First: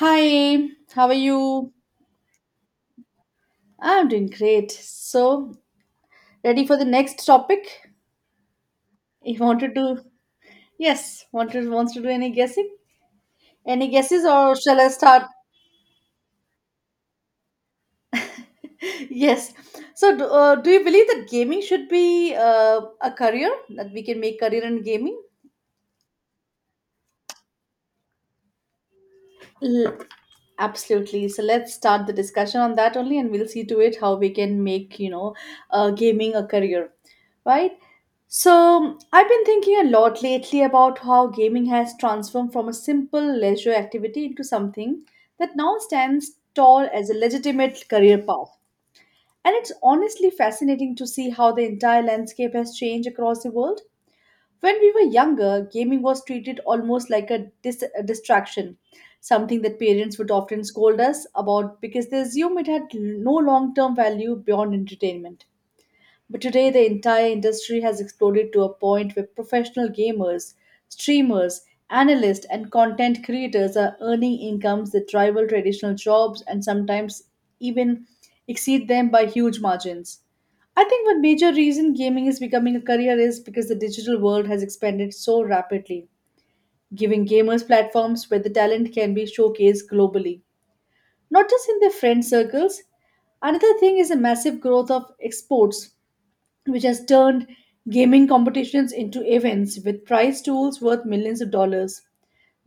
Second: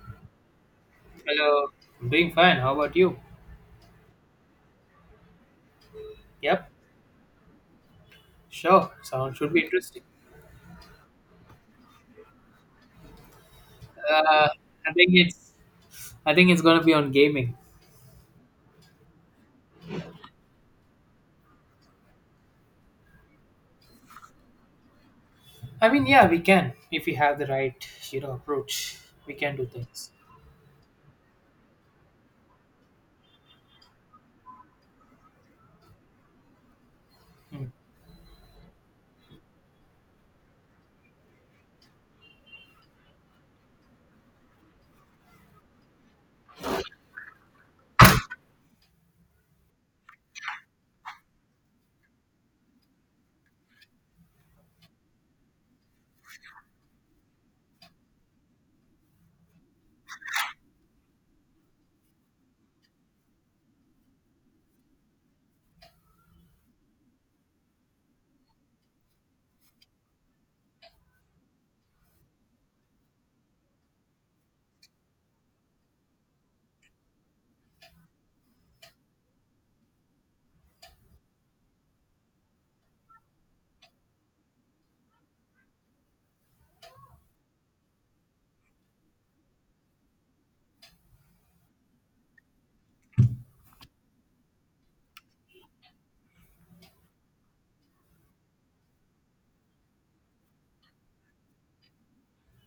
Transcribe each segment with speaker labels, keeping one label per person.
Speaker 1: Hi, how are
Speaker 2: Hello,
Speaker 1: you?
Speaker 2: I'm doing fine. How about you?
Speaker 1: I'm doing great. So, ready
Speaker 2: Yep,
Speaker 1: for the next topic?
Speaker 2: sure. Sound
Speaker 1: You
Speaker 2: should be
Speaker 1: wanted
Speaker 2: interesting.
Speaker 1: to, yes, wanted wants to do any guessing? Any guesses,
Speaker 2: Uh,
Speaker 1: or shall I
Speaker 2: I think
Speaker 1: start?
Speaker 2: it's I think it's gonna be on gaming.
Speaker 1: Yes. So, do you believe that gaming should be a career? That we can make career in gaming?
Speaker 2: I mean, yeah, we can if we have the right approach. We can do things.
Speaker 1: Absolutely. So let's start the discussion on that only, and we'll see to it how we can make gaming a career,
Speaker 2: Hmm.
Speaker 1: right? So I've been thinking a lot lately about how gaming has transformed from a simple leisure activity into something that now stands tall as a legitimate career path. And it's honestly fascinating to see how the entire landscape has changed across the world. When we were younger, gaming was treated almost like a distraction, something that parents would often scold us about because they assume it had no long term value beyond entertainment. But today, the entire industry has exploded to a point where professional gamers, streamers, analysts, and content creators are earning incomes that rival traditional jobs and sometimes even exceed them by huge margins. I think one major reason gaming is becoming a career is because the digital world has expanded so rapidly, giving gamers platforms where the talent can be showcased globally, not just in their friend circles. Another thing is the massive growth of exports which has turned gaming competitions into events with prize tools worth millions of dollars,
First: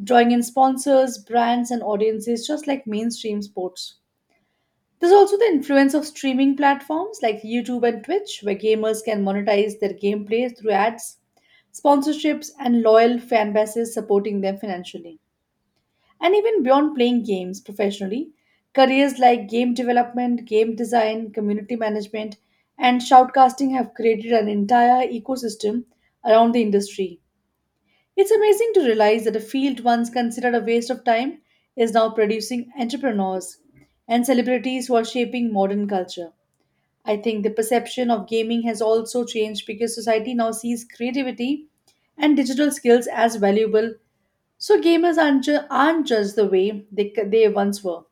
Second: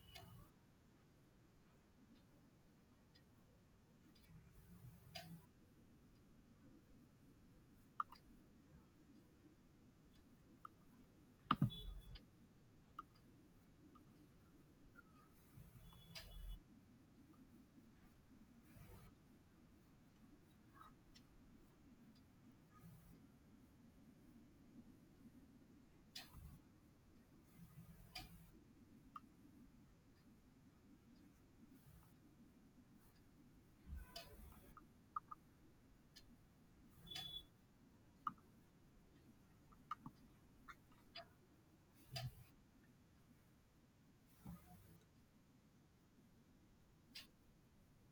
Speaker 1: drawing in sponsors, brands, and audiences just like mainstream sports. There's also the influence of streaming platforms like YouTube and Twitch, where gamers can monetize their gameplay through ads, sponsorships, and loyal fan bases supporting them financially. And even beyond playing games professionally, careers like game development, game design, community management, and shoutcasting have created an entire ecosystem around the industry. It's amazing to realize that a field once considered a waste of time is now producing entrepreneurs and celebrities who are shaping modern culture. I think the perception of gaming has also changed because society now sees creativity and digital skills as valuable, so gamers aren't just the way they once were.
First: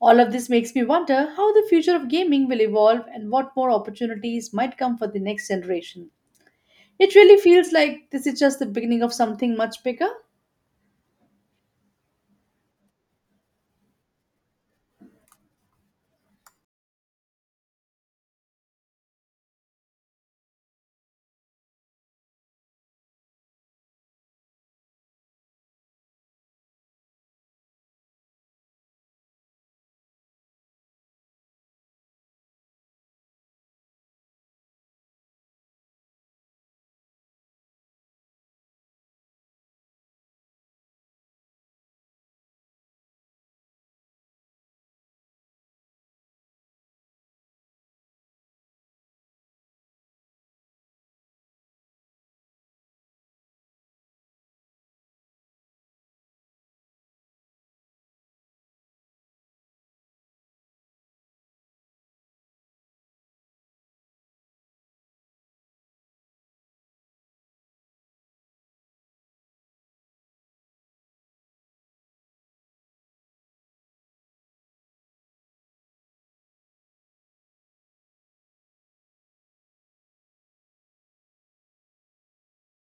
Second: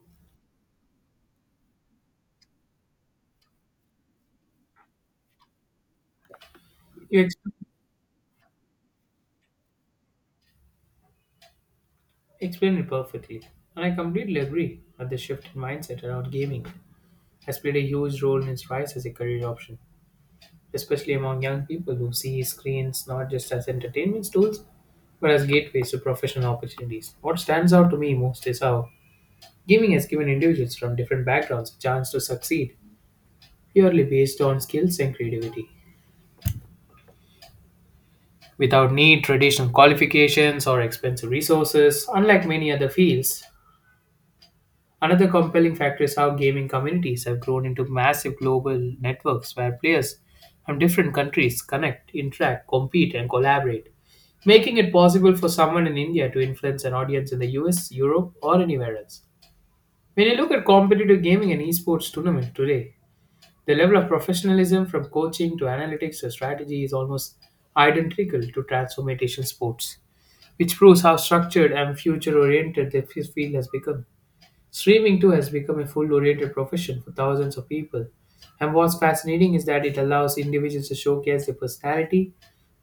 Speaker 1: All of this makes me wonder how the future of gaming will evolve and what more opportunities might come for the next generation. It
Speaker 2: You
Speaker 1: really feels like this is just the beginning of something much bigger.
Speaker 2: explained it perfectly, and I completely agree that the shift in mindset around gaming has played a huge role in its rise as a career option, especially among young people who see screens not just as entertainment tools but as gateways to professional opportunities. What stands out to me most is how gaming has given individuals from different backgrounds a chance to succeed purely based on skills and creativity. Without need traditional qualifications or expensive resources, unlike many other fields, another compelling factor is how gaming communities have grown into massive global networks where players from different countries connect, interact, compete, and collaborate, making it possible for someone in India to influence an audience in the US, Europe, or anywhere else. When you look at competitive gaming and esports tournament today, the level of professionalism from coaching to analytics to strategy is almost identical to transformational sports, which proves how structured and future oriented the field has become. Streaming too has become a full oriented profession for thousands of people. And what's fascinating is that it allows individuals to showcase their personality,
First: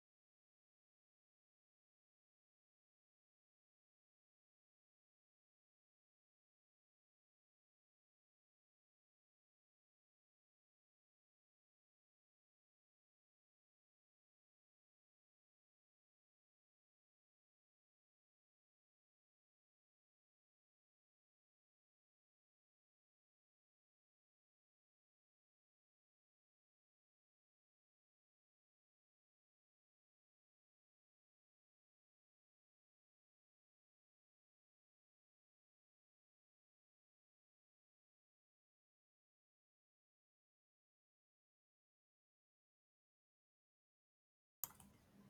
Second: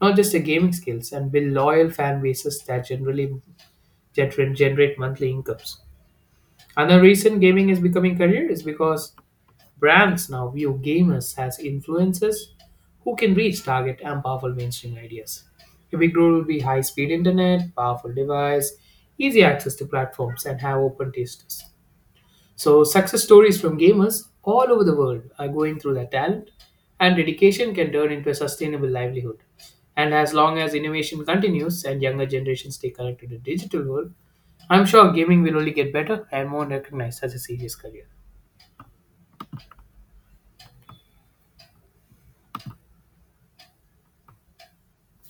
Speaker 2: not just their gaming skills, and build loyal fan bases that generally generate monthly incomes. Another reason gaming is becoming career is because brands now view gamers as influencers who can reach target and powerful mainstream ideas. A big role will be high speed internet, powerful device, easy access to platforms, and have open tastes. So, success stories from gamers all over the world are going through that talent, and dedication can turn into a sustainable livelihood. And as long as innovation continues and younger generations stay connected to the digital world, I'm sure gaming will only get better and more recognized as a serious career.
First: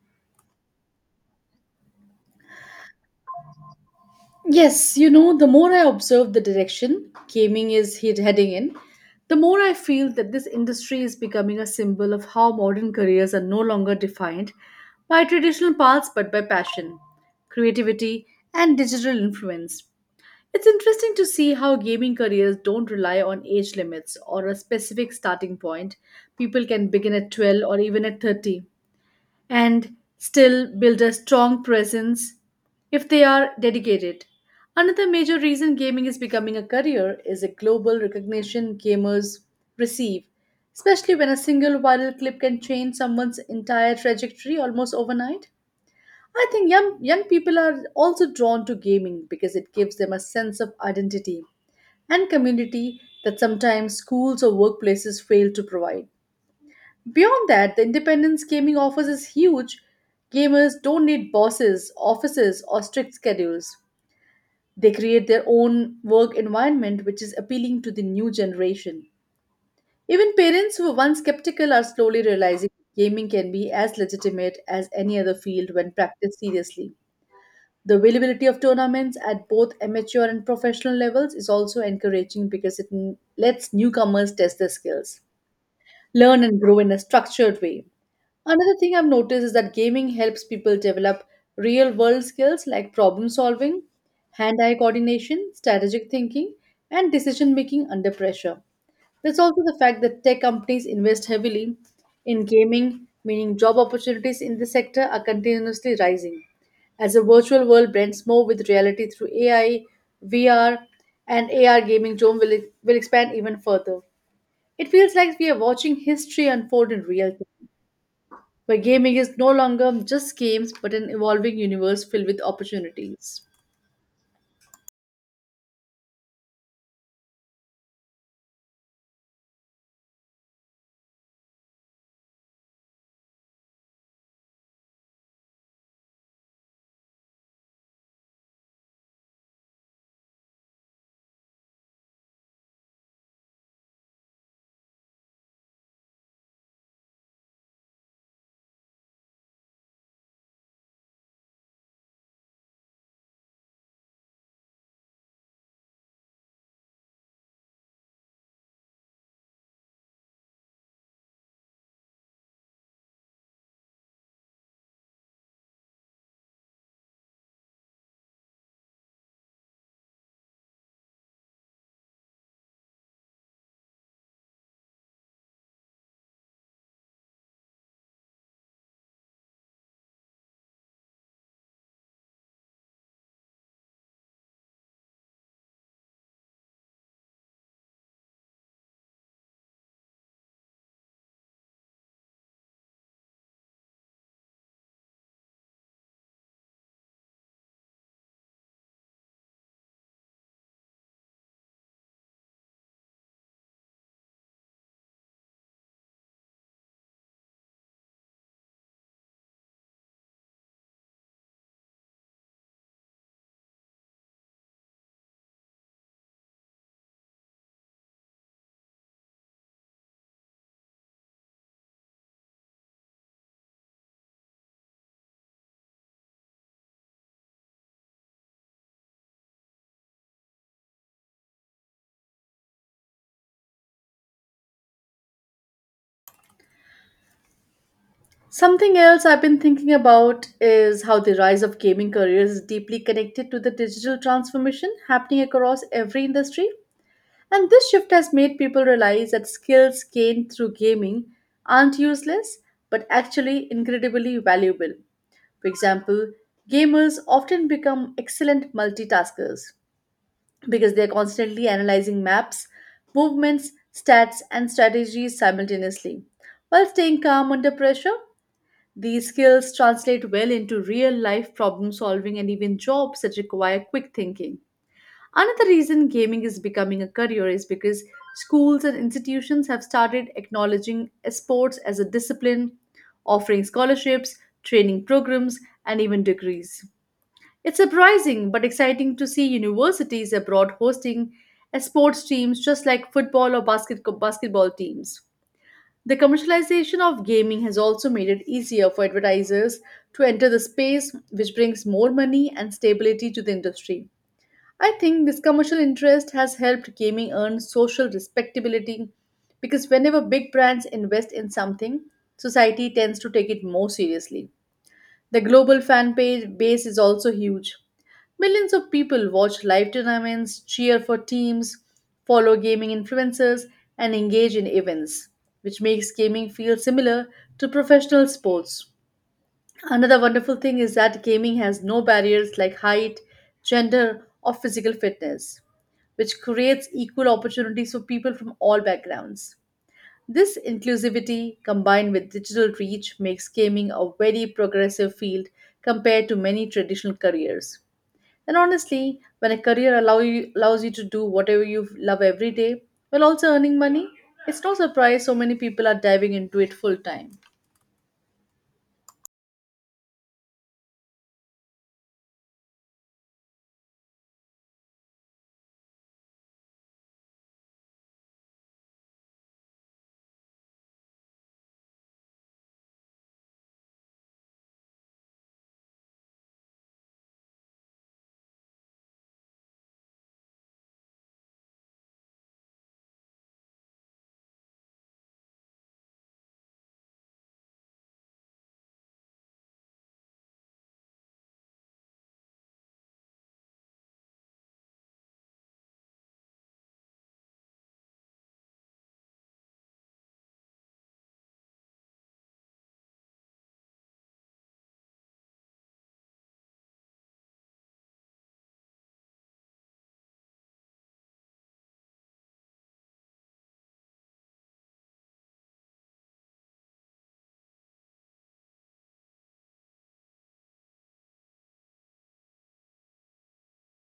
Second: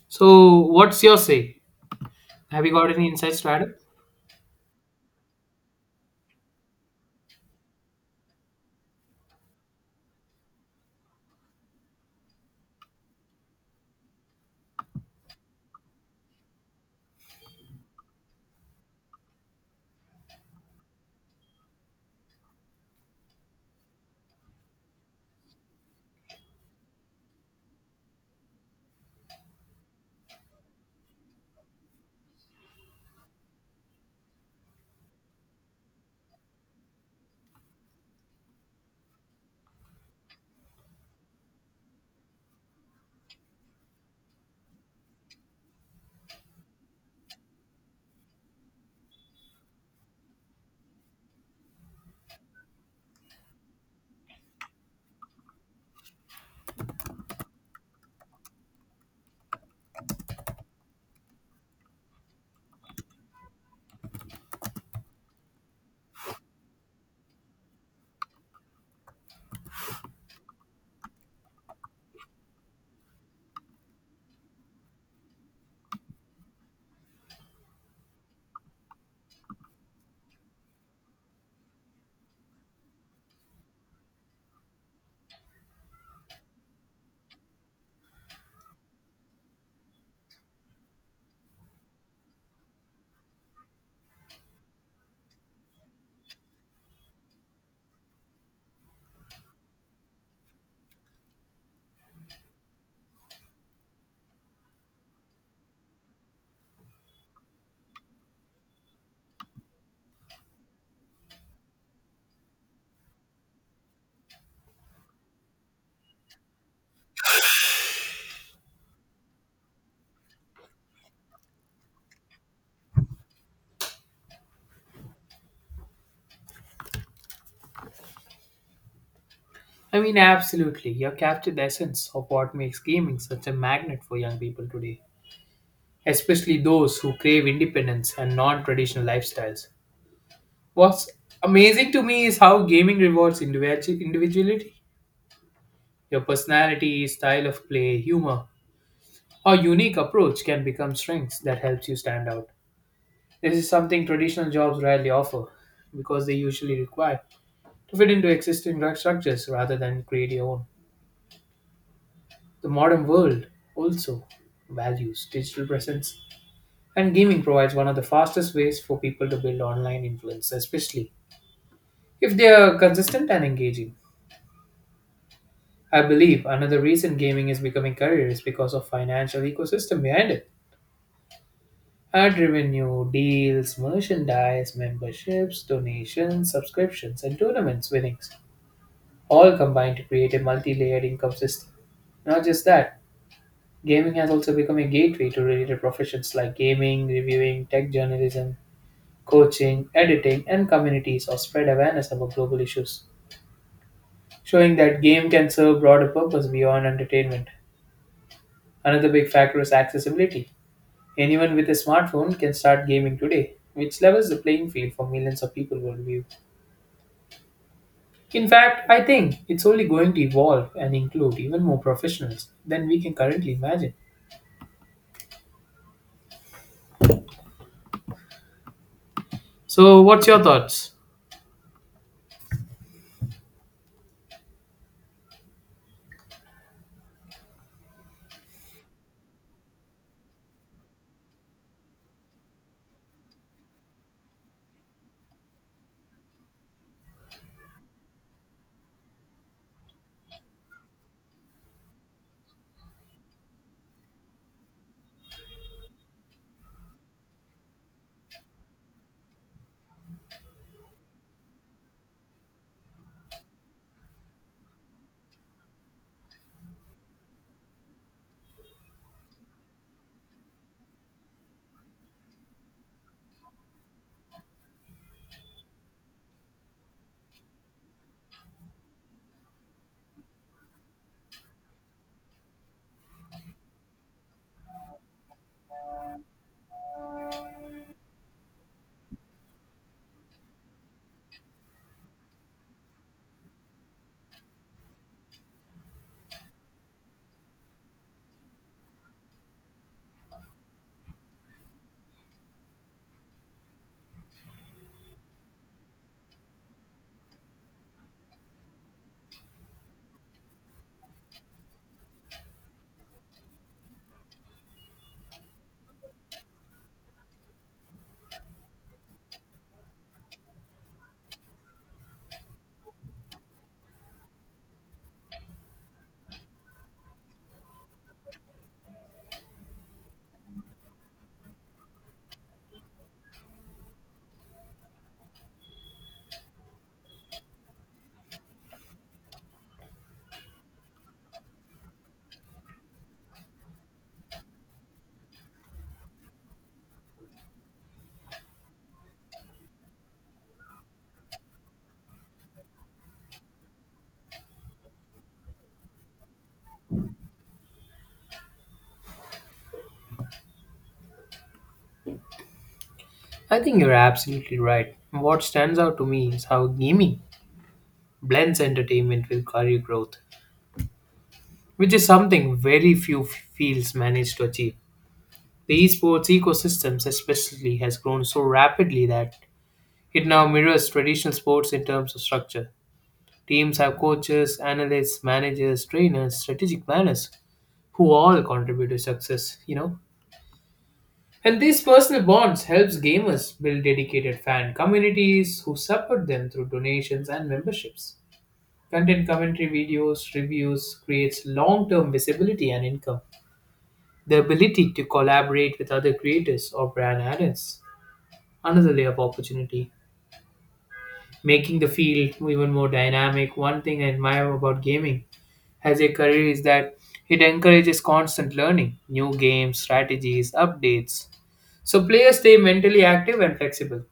Speaker 2: So, what's your say? Have you got any insights to add up?
Speaker 1: Yes, you know, the more I observe the direction gaming is heading in, the more I feel that this industry is becoming a symbol of how modern careers are no longer defined by traditional paths but by passion, creativity, and digital influence. It's interesting to see how gaming careers don't rely on age limits or a specific starting point. People can begin at 12 or even at 30 and still build a strong presence if they are dedicated. Another major reason gaming is becoming a career is the global recognition gamers receive, especially when a single viral clip can change someone's entire trajectory almost overnight. I think young people are also drawn to gaming because it gives them a sense of identity and community that sometimes schools or workplaces fail to provide. Beyond that, the independence gaming offers is huge. Gamers don't need bosses, offices, or strict schedules. They create their own work environment, which is appealing to the new generation. Even parents who were once skeptical are slowly realizing gaming can be as legitimate as any other field when practiced seriously. The availability of tournaments at both amateur and professional levels is also encouraging because it lets newcomers test their skills, learn and grow in a structured way. Another thing I've noticed is that gaming helps people develop real world skills like problem solving, hand eye coordination, strategic thinking, and decision making under pressure. There's also the fact that tech companies invest heavily in gaming, meaning job opportunities in this sector are continuously rising. As the virtual world blends more with reality through AI, VR, and AR gaming, Jome will expand even further. It feels like we are watching history unfold in real time, where gaming is no longer just games but an evolving universe filled with opportunities.
Speaker 2: I mean, absolutely. You have captured the essence of what makes gaming such a magnet for young people today, especially those who crave independence and non traditional lifestyles. What's amazing to me is how gaming rewards individuality. Your personality, style of play, humor, or unique approach can become strengths that helps you stand out. This is something traditional jobs rarely offer because they usually require to fit into existing structures rather than create your own. The modern world also values digital presence, and gaming provides one of the fastest ways for people to build online influence, especially if they are consistent and engaging. I believe another reason gaming is becoming career is because of financial ecosystem behind it. Ad revenue, deals, merchandise, memberships, donations, subscriptions, and tournaments winnings all combine to create a multi-layered income system. Not just that, gaming has also become a gateway to related professions like gaming, reviewing, tech journalism, coaching, editing, and communities or spread awareness about global issues, showing that game can serve broader purpose beyond entertainment. Another big factor is accessibility. Anyone with a smartphone can start gaming today, which levels the playing field for millions of people worldwide. In fact, I think it's only going to evolve and include even more professionals than we can currently imagine. So, what's your thoughts?
Speaker 1: Something else I've been thinking about is how the rise of gaming careers is deeply connected to the digital transformation happening across every industry. And this shift has made people realize that skills gained through gaming aren't useless, but actually incredibly valuable. For example, gamers often become excellent multitaskers because they're constantly analyzing maps, movements, stats, and strategies simultaneously while staying calm under pressure. These skills translate well into real life problem solving and even jobs that require quick thinking. Another reason gaming is becoming a career is because schools and institutions have started acknowledging sports as a discipline, offering scholarships, training programs, and even degrees. It's surprising but exciting to see universities abroad hosting sports teams just like football or basketball teams. The commercialization of gaming has also made it easier for advertisers to enter the space, which brings more money and stability to the industry. I think this commercial interest has helped gaming earn social respectability because whenever big brands invest in something, society tends to take it more seriously. The global fan page base is also huge. Millions of people watch live tournaments, cheer for teams, follow gaming influencers, and engage in events, which makes gaming feel similar to professional sports. Another wonderful thing is that gaming has no barriers like height, gender, or physical fitness, which creates equal opportunities for people from all backgrounds. This inclusivity, combined with digital reach, makes gaming a very progressive field compared to many traditional careers. And honestly, when a career allows you to do whatever you love every day while also earning money, it's no surprise so many people are diving into it full time.
Speaker 2: I think you're absolutely right. What stands out to me is how gaming blends entertainment with career growth, which is something very few fields manage to achieve. The esports ecosystems, especially, has grown so rapidly that it now mirrors traditional sports in terms of structure. Teams have coaches, analysts, managers, trainers, strategic planners who all contribute to success. And these personal bonds helps gamers build dedicated fan communities who support them through donations and memberships. Content commentary videos, reviews creates long-term visibility and income. The ability to collaborate with other creators or brand adds another layer of opportunity, making the field even more dynamic. One thing I admire about gaming as a career is that it encourages constant learning, new games, strategies, updates. So players stay mentally active and flexible.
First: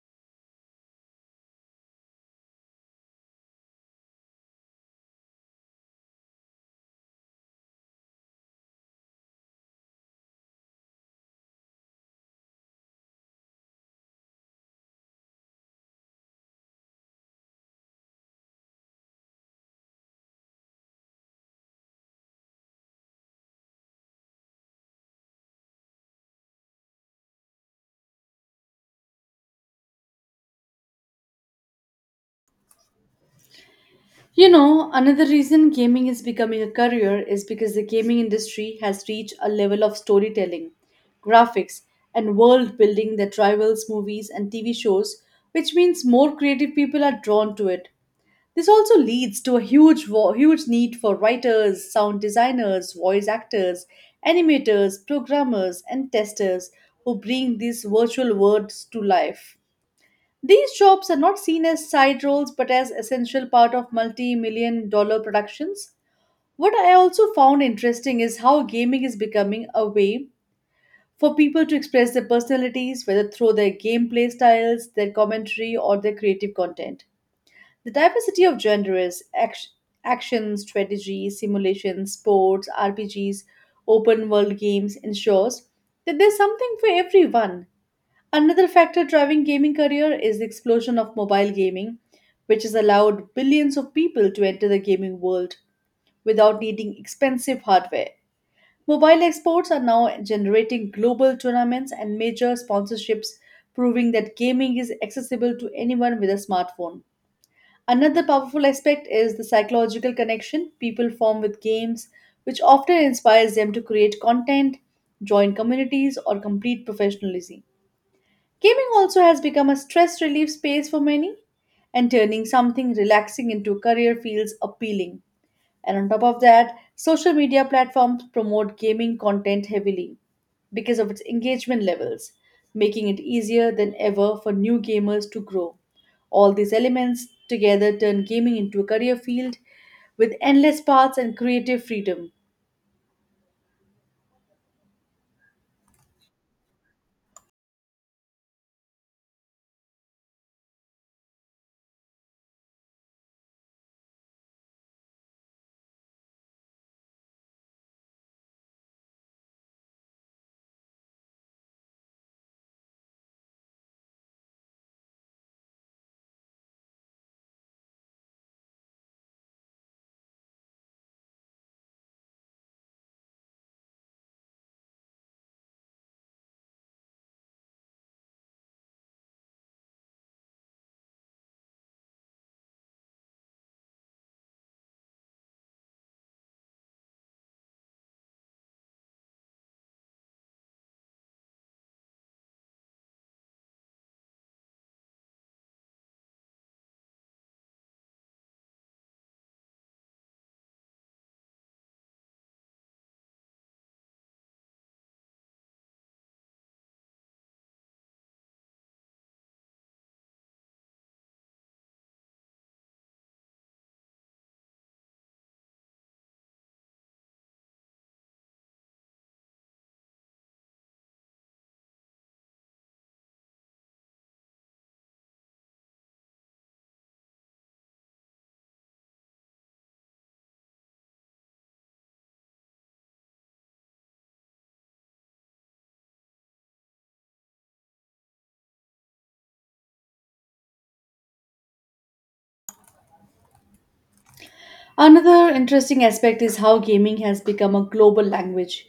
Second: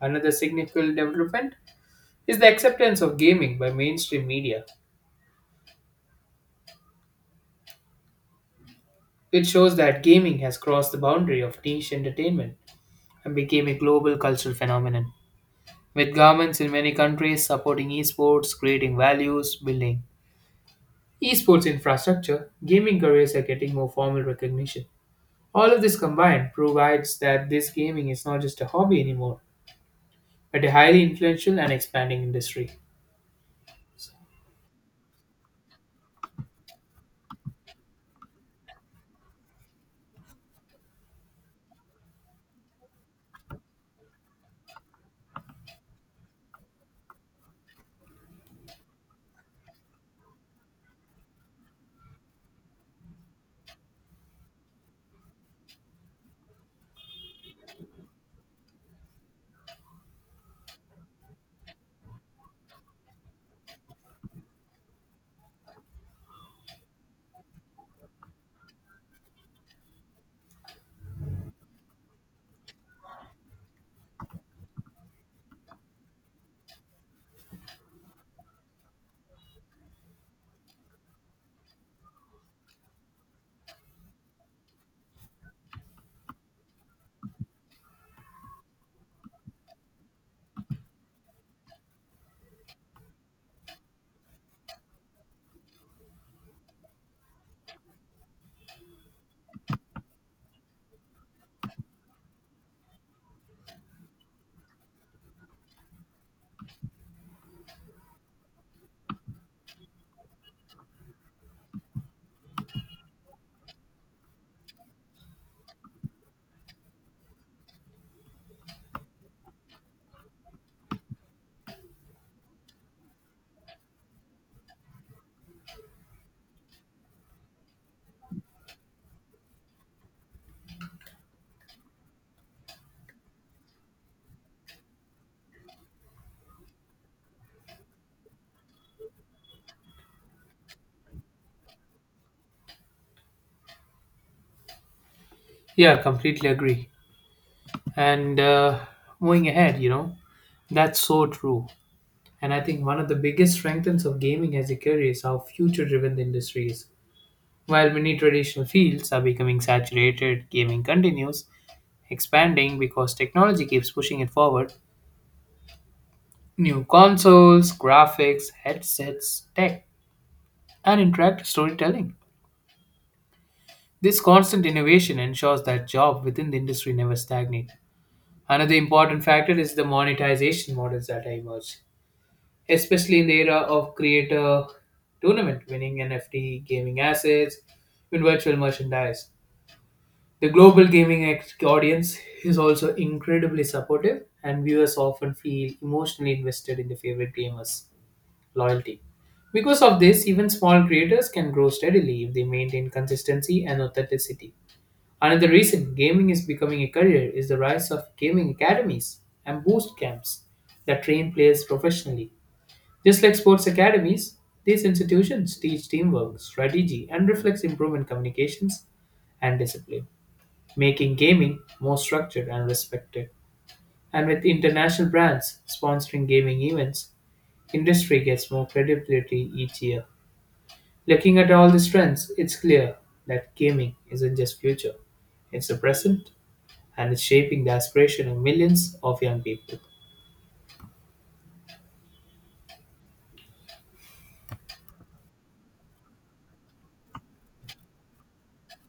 Speaker 2: Another significant development is the acceptance of gaming by mainstream media. It shows that gaming has crossed the boundary of niche entertainment and became a global cultural phenomenon, with governments in many countries supporting esports, creating values, building esports infrastructure, gaming careers are getting more formal recognition. All of this combined provides that this gaming is not just a hobby anymore, but a highly influential and expanding industry.
Speaker 1: You know, another reason gaming is becoming a career is because the gaming industry has reached a level of storytelling, graphics, and world building that rivals movies and TV shows, which means more creative people are drawn to it. This also leads to a huge need for writers, sound designers, voice actors, animators, programmers, and testers who bring these virtual worlds to life. These jobs are not seen as side roles but as essential part of multi-million dollar productions. What I also found interesting is how gaming is becoming a way for people to express their personalities, whether through their gameplay styles, their commentary, or their creative content. The diversity of genres, action, action strategy, simulation, sports, RPGs, open world games ensures that there's something for everyone. Another factor driving gaming career is the explosion of mobile gaming, which has allowed billions of people to enter the gaming world without needing expensive hardware. Mobile exports are now generating global tournaments and major sponsorships, proving that gaming is accessible to anyone with a smartphone. Another powerful aspect is the psychological connection people form with games, which often inspires them to create content, join communities, or complete professionalism. Gaming also has become a stress relief space for many, and turning something relaxing into a career feels appealing. And on top of that, social media platforms promote gaming content heavily because of its engagement levels, making it easier than ever for new gamers to grow. All these elements together turn gaming into a career field with endless paths and creative freedom.
Speaker 2: Yeah, completely agree. And moving ahead, that's so true. And I think one of the biggest strengths of gaming as a career is how future driven the industry is. While many traditional fields are becoming saturated, gaming continues expanding because technology keeps pushing it forward. New consoles, graphics, headsets, tech, and interactive storytelling. This constant innovation ensures that jobs within the industry never stagnate. Another important factor is the monetization models that have emerged, especially in the era of creator tournament winning NFT gaming assets with virtual merchandise. The global gaming audience is also incredibly supportive, and viewers often feel emotionally invested in their favorite gamers' loyalty. Because of this, even small creators can grow steadily if they maintain consistency and authenticity. Another reason gaming is becoming a career is the rise of gaming academies and boost camps that train players professionally. Just like sports academies, these institutions teach teamwork, strategy, and reflex improvement communications and discipline, making gaming more structured and respected. And with international brands sponsoring gaming events, industry gets more credibility each year. Looking at all these trends, it's clear that gaming isn't just future, it's the present and it's shaping the aspiration of millions of young people.
Speaker 1: Another interesting aspect is how gaming has become a global language.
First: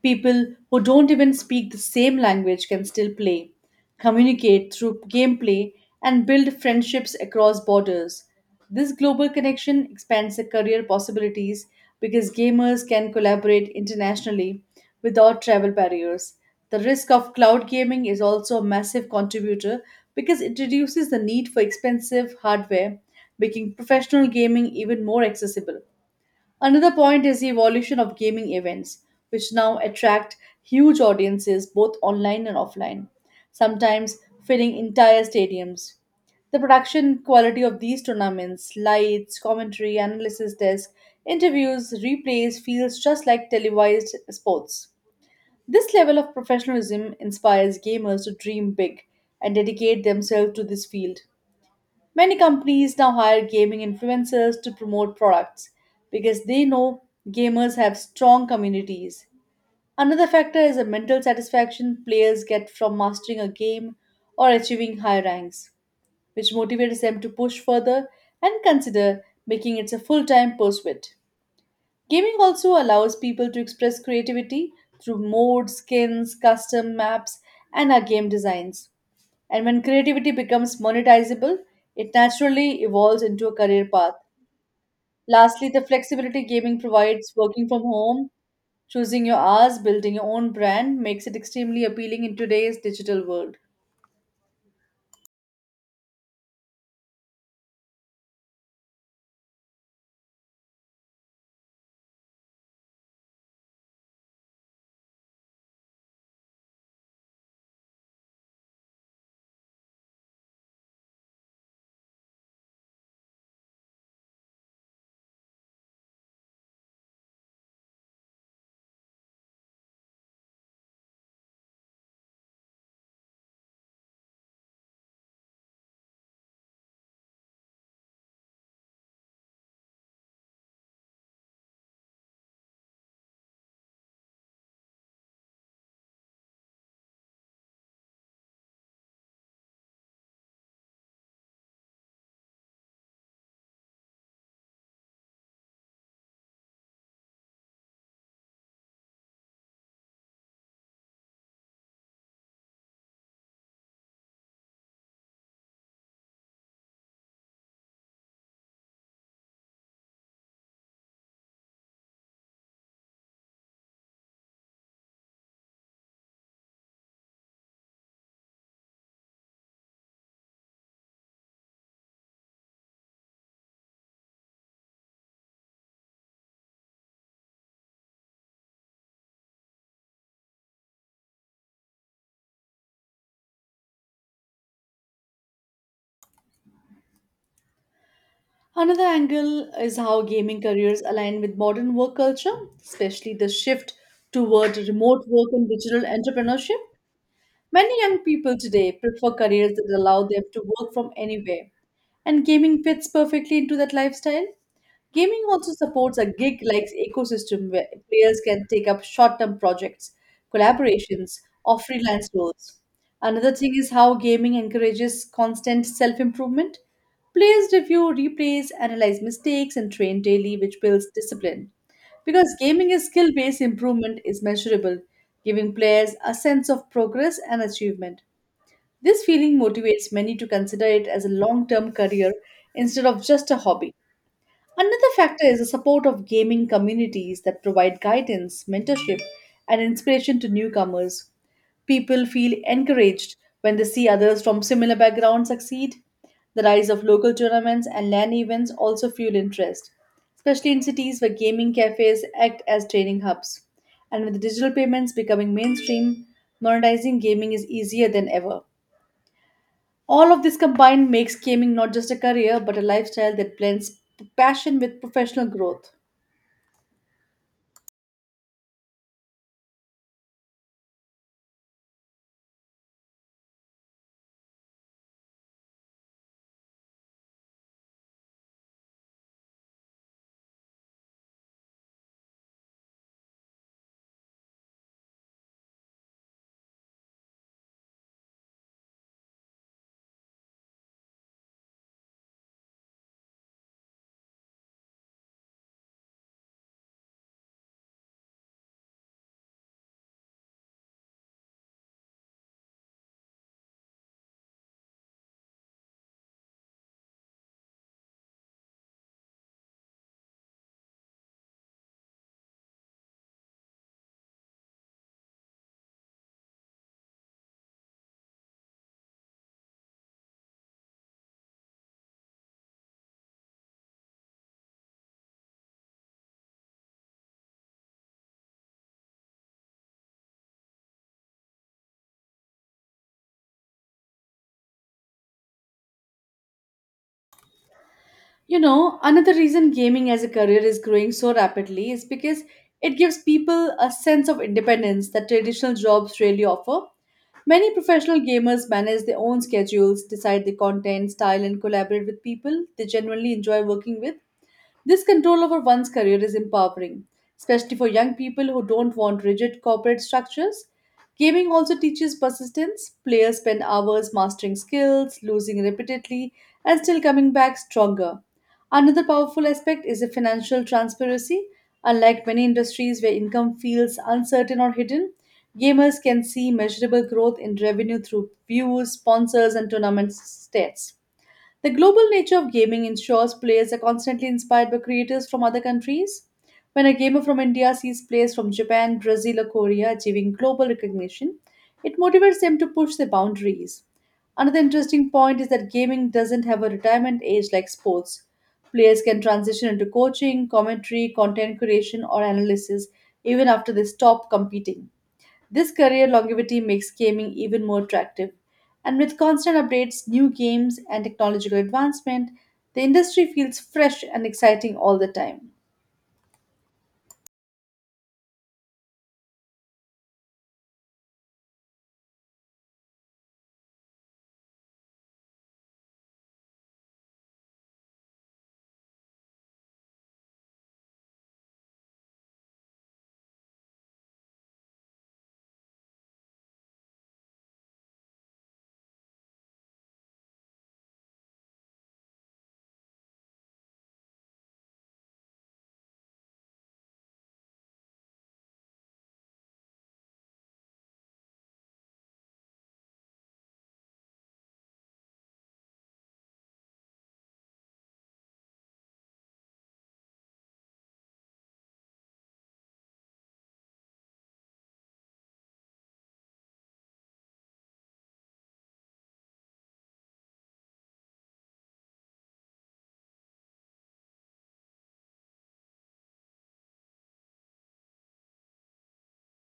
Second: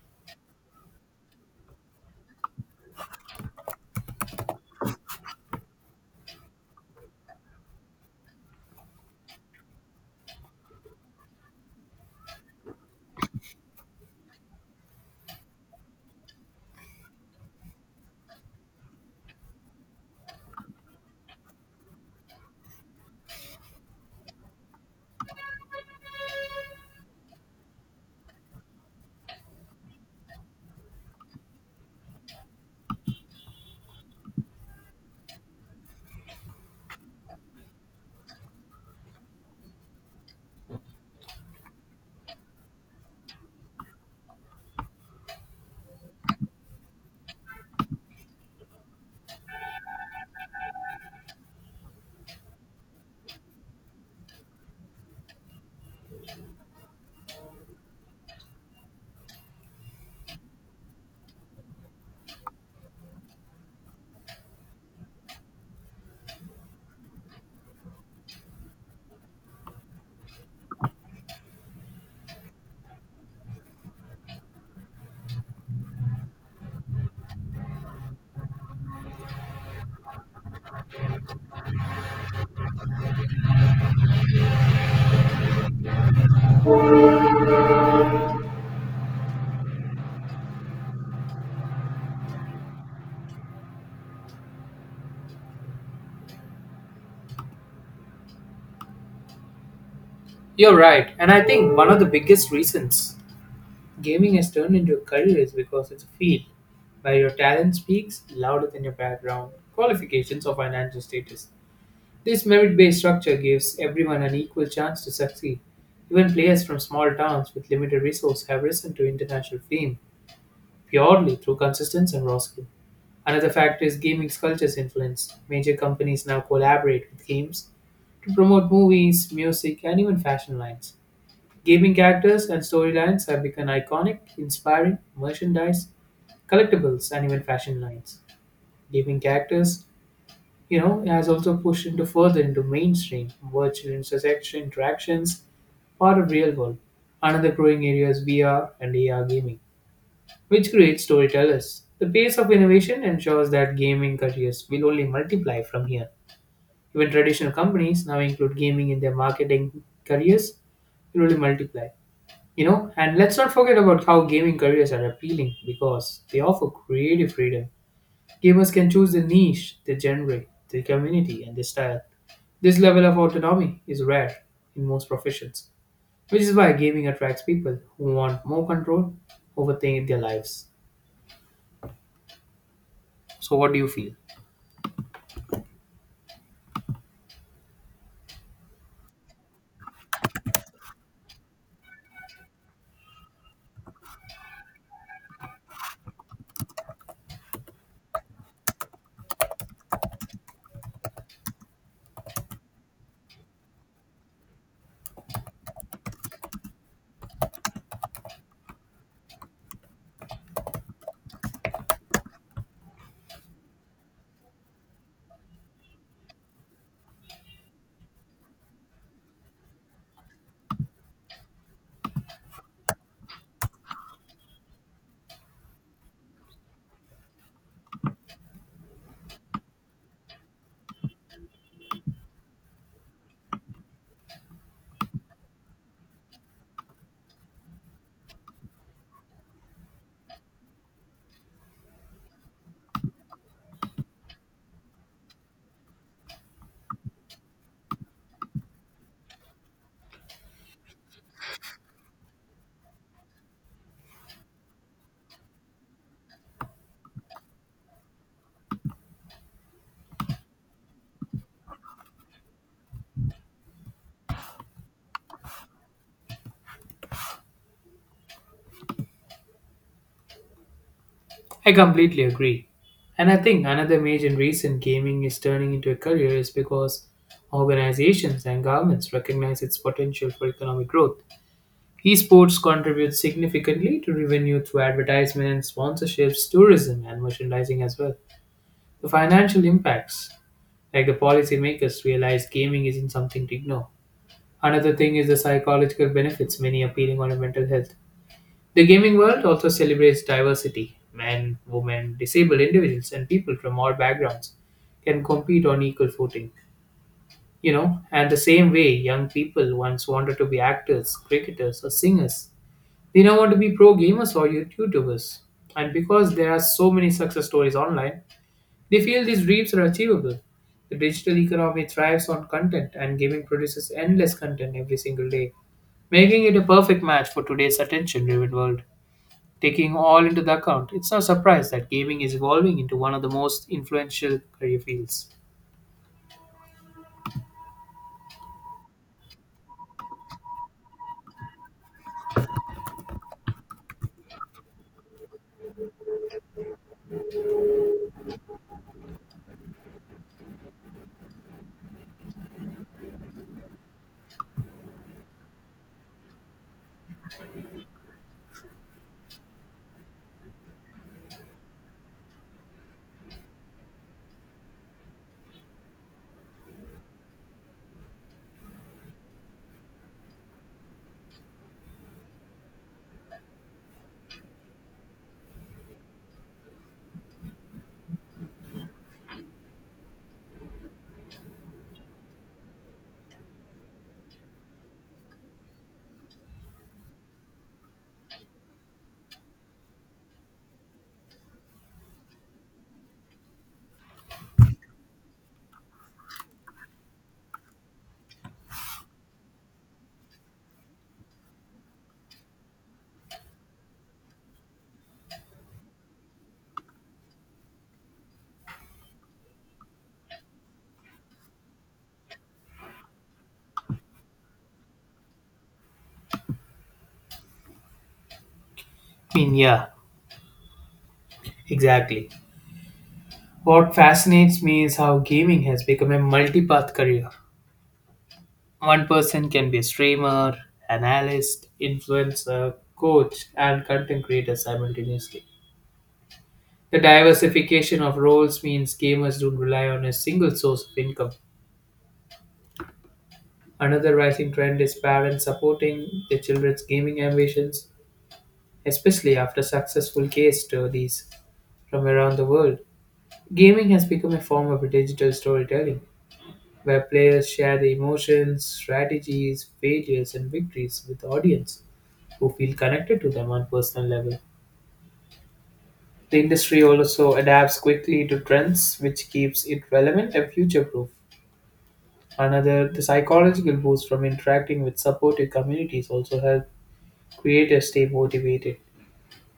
Speaker 1: People who don't even speak the same language can still play, communicate through gameplay, and build friendships across borders. This global connection expands the career possibilities because gamers can collaborate internationally without travel barriers. The risk of cloud gaming is also a massive contributor because it reduces the need for expensive hardware, making professional gaming even more accessible. Another point is the evolution of gaming events, which now attract huge audiences both online and offline, sometimes filling entire stadiums. The production quality of these tournaments, lights, commentary, analysis desk, interviews, replays, feels just like televised sports. This level of professionalism inspires gamers to dream big and dedicate themselves to this field. Many companies now hire gaming influencers to promote products because they know gamers have strong communities. Another factor is the mental satisfaction players get from mastering a game or achieving high ranks, which motivates them to push further and consider making it a full time pursuit. Gaming also allows people to express creativity through modes, skins, custom maps, and our game designs. And when creativity becomes monetizable, it naturally evolves into a career path. Lastly, the flexibility gaming provides, working from home, choosing your hours, building your own brand, makes it extremely appealing in today's digital world.
Speaker 2: You're right, and I think one of the biggest reasons gaming has turned into a career is because it's a field where your talent speaks louder than your background, qualifications, or financial status. This merit based structure gives everyone an equal chance to succeed. Even players from small towns with limited resources have risen to international fame purely through consistency and raw skill. Another factor is gaming culture's influence. Major companies now collaborate with games to promote movies, music, and even fashion lines. Gaming characters and storylines have become iconic, inspiring merchandise, collectibles, and even fashion lines. Gaming characters, has also pushed into further into mainstream virtual intersection interactions, part of real world. Another growing area is VR and AR gaming, which creates storytellers. The pace of innovation ensures that gaming careers will only multiply from here. Even traditional companies now include gaming in their marketing careers, it will only multiply. And let's not forget about how gaming careers are appealing because they offer creative freedom. Gamers can choose the niche, the genre, the community, and the style. This level of autonomy is rare in most professions, which is why gaming attracts people who want more control over things in their lives. So, what do you feel?
Speaker 1: Another angle is how gaming careers align with modern work culture, especially the shift toward remote work and digital entrepreneurship. Many young people today prefer careers that allow them to work from anywhere, and gaming fits perfectly into that lifestyle. Gaming also supports a gig like ecosystem where players can take up short term projects, collaborations, or freelance roles. Another thing is how gaming encourages constant self improvement. Players review, replays, analyze mistakes, and train daily, which builds discipline. Because gaming is skill based, improvement is measurable, giving players a sense of progress and achievement. This feeling motivates many to consider it as a long term career instead of just a hobby. Another factor is the support of gaming communities that provide guidance, mentorship, and inspiration to newcomers. People feel encouraged when they see others from similar backgrounds succeed. The rise of local tournaments and LAN events also fuel interest, especially in cities where gaming cafes act as training hubs. And with digital payments becoming mainstream, monetizing gaming is easier than ever. All of this combined makes gaming not just a career but a lifestyle that blends passion with professional growth.
Speaker 2: I completely agree. And I think another major reason gaming is turning into a career is because organizations and governments recognize its potential for economic growth. Esports contributes significantly to revenue through advertisements, sponsorships, tourism, and merchandising as well. The financial impacts, like the policymakers, realize gaming isn't something to ignore. Another thing is the psychological benefits, many appealing on mental health. The gaming world also celebrates diversity. Men, women, disabled individuals, and people from all backgrounds can compete on equal footing. And the same way young people once wanted to be actors, cricketers, or singers, they now want to be pro gamers or YouTubers. And because there are so many success stories online, they feel these dreams are achievable. The digital economy thrives on content, and gaming produces endless content every single day, making it a perfect match for today's attention driven world. Taking all into the account, it's no surprise that gaming is evolving into one of the most influential career fields.
Speaker 1: You know, another reason gaming as a career is growing so rapidly is because it gives people a sense of independence that traditional jobs rarely offer. Many professional gamers manage their own schedules, decide their content, style, and collaborate with people they genuinely enjoy working with. This control over one's career is empowering, especially for young people who don't want rigid corporate structures. Gaming also teaches persistence. Players spend hours mastering skills, losing repeatedly, and still coming back stronger. Another powerful aspect is the financial transparency. Unlike many industries where income feels uncertain or hidden, gamers can see measurable growth in revenue through views, sponsors, and tournament stats. The global nature of gaming ensures players are constantly inspired by creators from other countries. When a gamer from India sees players from Japan, Brazil, or Korea achieving global recognition, it motivates them to push their boundaries. Another interesting point is that gaming doesn't have a retirement age like sports. Players can transition into coaching, commentary, content creation, or analysis even after they stop competing. This career longevity makes gaming even more attractive. And with constant updates, new games, and technological advancement, the industry feels fresh and exciting all the time.
Speaker 2: I mean, yeah, exactly. What fascinates me is how gaming has become a multi path career. One person can be a streamer, analyst, influencer, coach, and content creator simultaneously. The diversification of roles means gamers don't rely on a single source of income. Another rising trend is parents supporting their children's gaming ambitions, especially after successful case studies from around the world. Gaming has become a form of digital storytelling where players share their emotions, strategies, failures, and victories with the audience, who feel connected to them on personal level. The industry also adapts quickly to trends, which keeps it relevant and future proof. The psychological boost from interacting with supportive communities also help creators stay motivated.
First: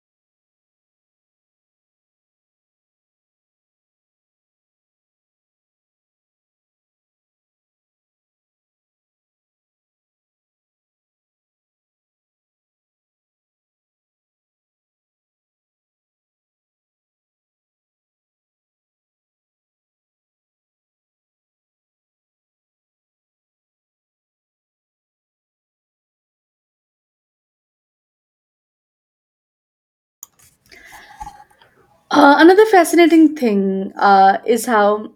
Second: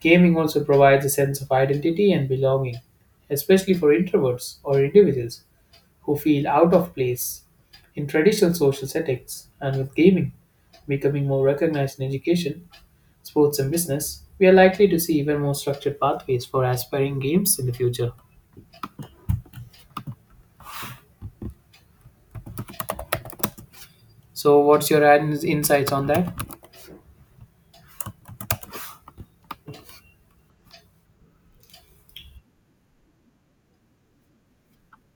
Speaker 2: Gaming also provides a sense of identity and belonging, especially for introverts or individuals who feel out of place in traditional social settings, and with gaming becoming more recognized in education sports, and business, we are likely to see even more structured pathways for aspiring games in the future. So, what's your insights on that?
Speaker 1: Another fascinating thing is how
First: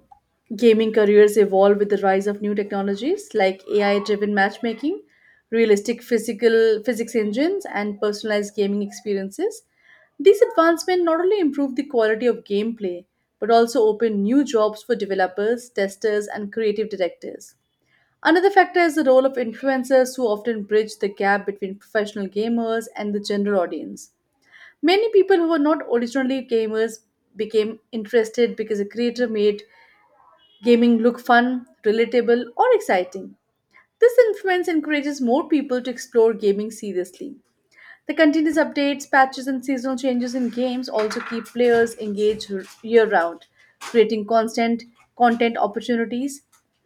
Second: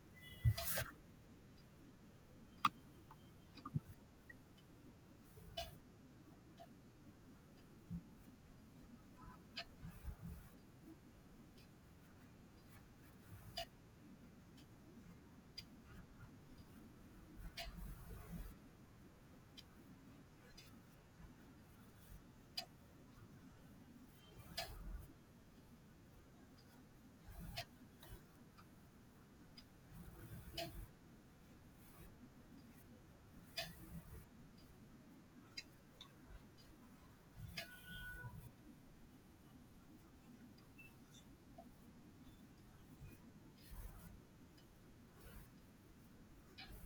Speaker 1: gaming careers evolve with the rise of new technologies like AI-driven matchmaking, realistic physical physics engines, and personalized gaming experiences. These advancements not only improve the quality of gameplay but also open new jobs for developers, testers, and creative directors. Another factor is the role of influencers who often bridge the gap between professional gamers and the general audience. Many people who were not originally gamers became interested because a creator made gaming look fun, relatable, or exciting. This influence encourages more people to explore gaming seriously. The continuous updates, patches, and seasonal changes in games also keep players engaged year round, creating constant content opportunities.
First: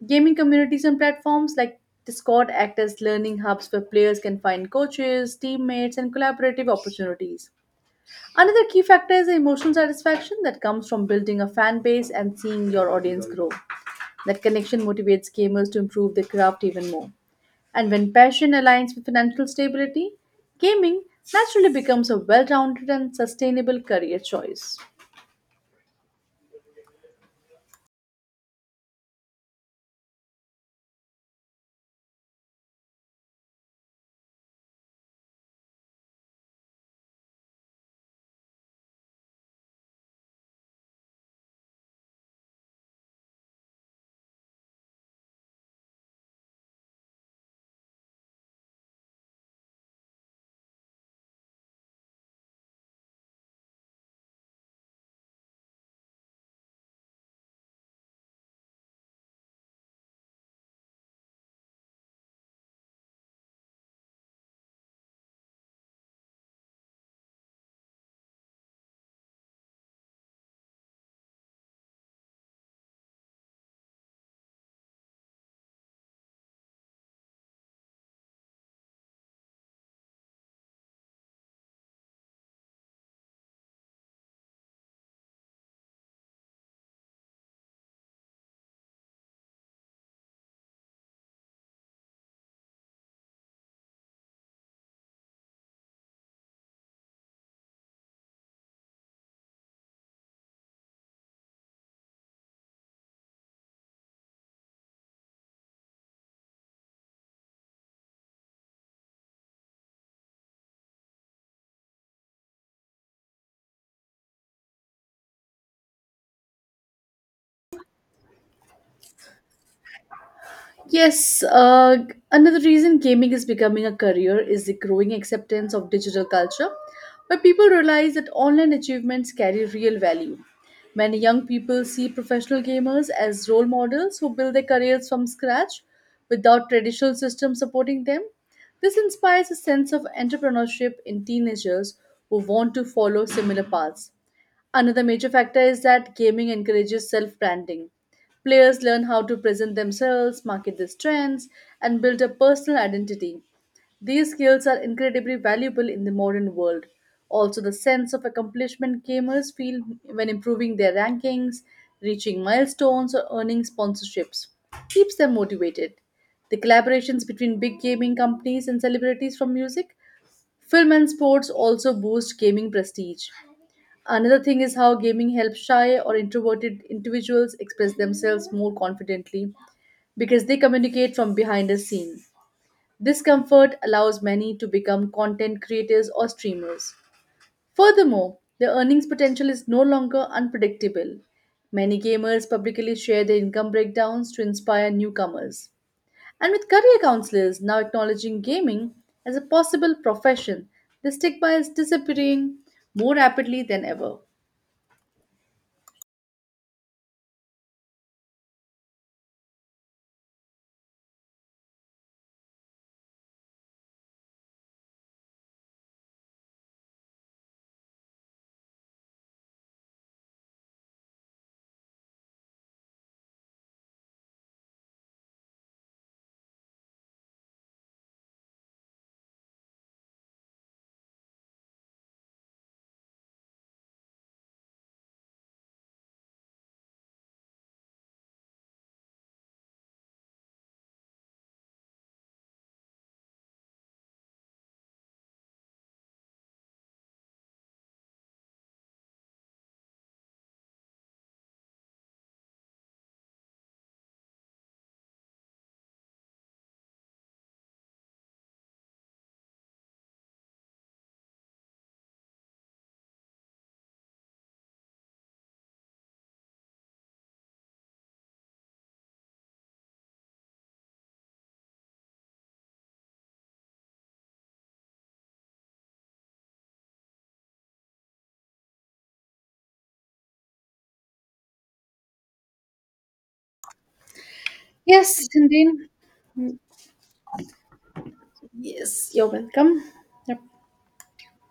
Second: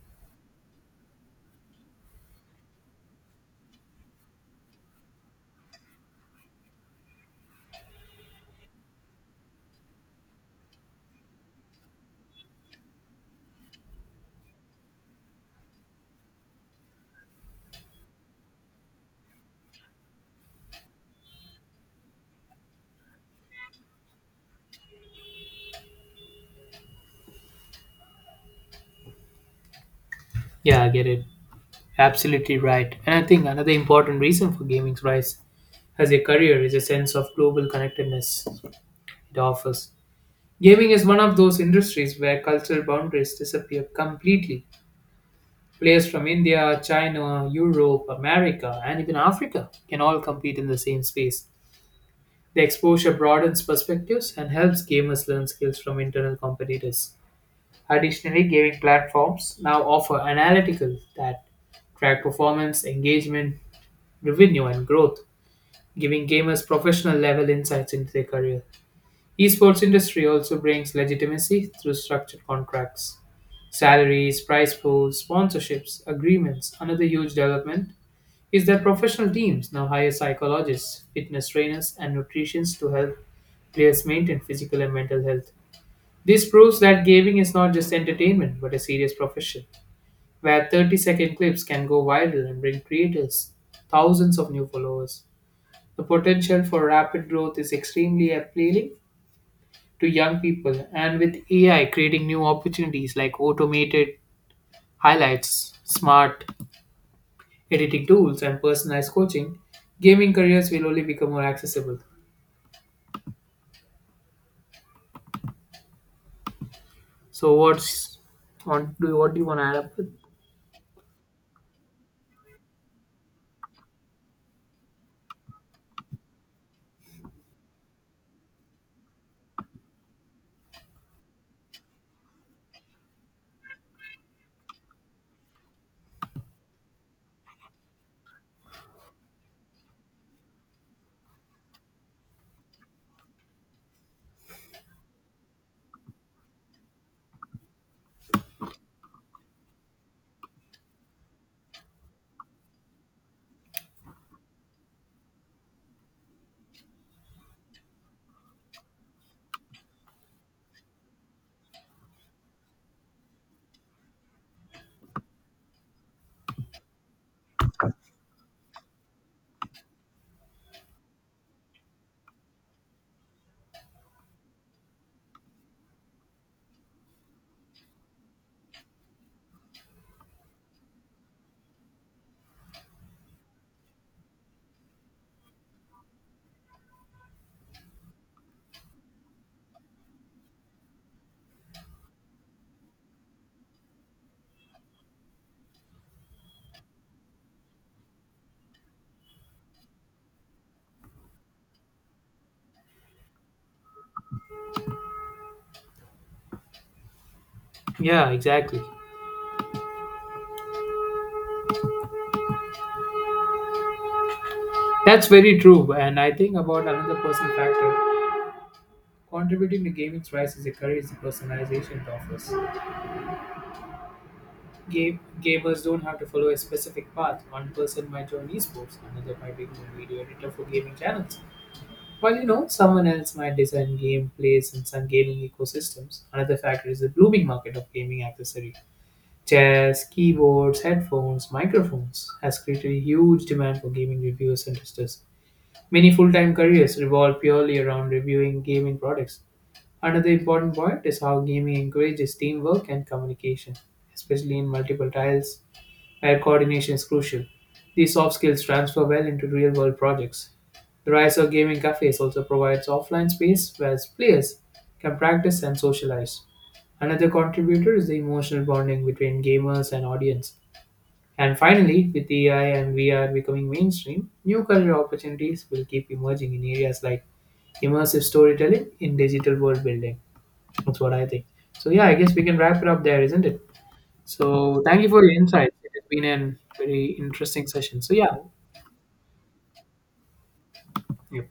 Speaker 1: Gaming communities and platforms like Discord act as learning hubs where players can find coaches, teammates, and collaborative opportunities. Another key factor is the emotional satisfaction that comes from building a fan base and seeing your audience grow. That connection motivates gamers to improve their craft even more. And when passion aligns with financial stability, gaming naturally becomes a well rounded and sustainable career choice.
Speaker 2: Yeah, I get it. Absolutely right. And I think another important reason for gaming's rise as a career is a sense of global connectedness it offers. Gaming is one of those industries where cultural boundaries disappear completely. Players from India, China, Europe, America, and even Africa can all compete in the same space. The exposure broadens perspectives and helps gamers learn skills from internal competitors. Additionally, gaming platforms now offer analytical that track performance, engagement, revenue, and growth, giving gamers professional level insights into their career. Esports industry also brings legitimacy through structured contracts, salaries, prize pools, sponsorships, agreements. Another huge development is that professional teams now hire psychologists, fitness trainers, and nutritionists to help players maintain physical and mental health. This proves that gaming is not just entertainment but a serious profession, where 30-second clips can go viral and bring creators thousands of new followers. The potential for rapid growth is extremely appealing to young people, and with AI creating new opportunities like automated highlights, smart editing tools, and personalized coaching, gaming careers will only become more accessible. So what do you want to add up with?
Speaker 1: Yes, another reason gaming is becoming a career is the growing acceptance of digital culture, where people realize that online achievements carry real value. Many young people see professional gamers as role models who build their careers from scratch without traditional systems supporting them. This inspires a sense of entrepreneurship in teenagers who want to follow similar paths. Another major factor is that gaming encourages self branding. Players learn how to present themselves, market their strengths, and build a personal identity. These skills are incredibly valuable in the modern world. Also, the sense of accomplishment gamers feel when improving their rankings, reaching milestones, or earning sponsorships keeps them motivated. The collaborations between big gaming companies and celebrities from music, film, and sports also boost gaming prestige. Another thing is how gaming helps shy or introverted individuals express themselves more confidently because they communicate from behind the scene. This comfort allows many to become content creators or streamers. Furthermore, the earnings potential is no longer unpredictable. Many gamers publicly share their income breakdowns to inspire newcomers. And with career counselors now acknowledging gaming as a possible profession, the stigma is disappearing more rapidly than ever.
Speaker 2: Yeah, exactly. That's very true. And I think about another personal factor. Contributing to gaming's rise is a career is the personalization it offers. Gamers don't have to follow a specific path. One person might join esports, another might become a video editor for gaming channels. While someone else might design gameplays and some gaming ecosystems. Another factor is the blooming market of gaming accessories. Chairs, keyboards, headphones, microphones has created a huge demand for gaming reviewers and testers. Many full time careers revolve purely around reviewing gaming products. Another important point is how gaming encourages teamwork and communication, especially in multiple tiles where coordination is crucial. These soft skills transfer well into real world projects. The rise of gaming cafes also provides offline space where players can practice and socialize. Another contributor is the emotional bonding between gamers and audience. And finally, with AI and VR becoming mainstream, new career opportunities will keep emerging in areas like immersive storytelling in digital world building. That's what I think. So, yeah, I guess we can wrap it up there, isn't it? So thank you for
Speaker 1: Yes,
Speaker 2: your
Speaker 1: indeed.
Speaker 2: insights. It has been a very interesting session. So yeah,
Speaker 1: Yes, you're welcome. Yep.
Speaker 2: yeah.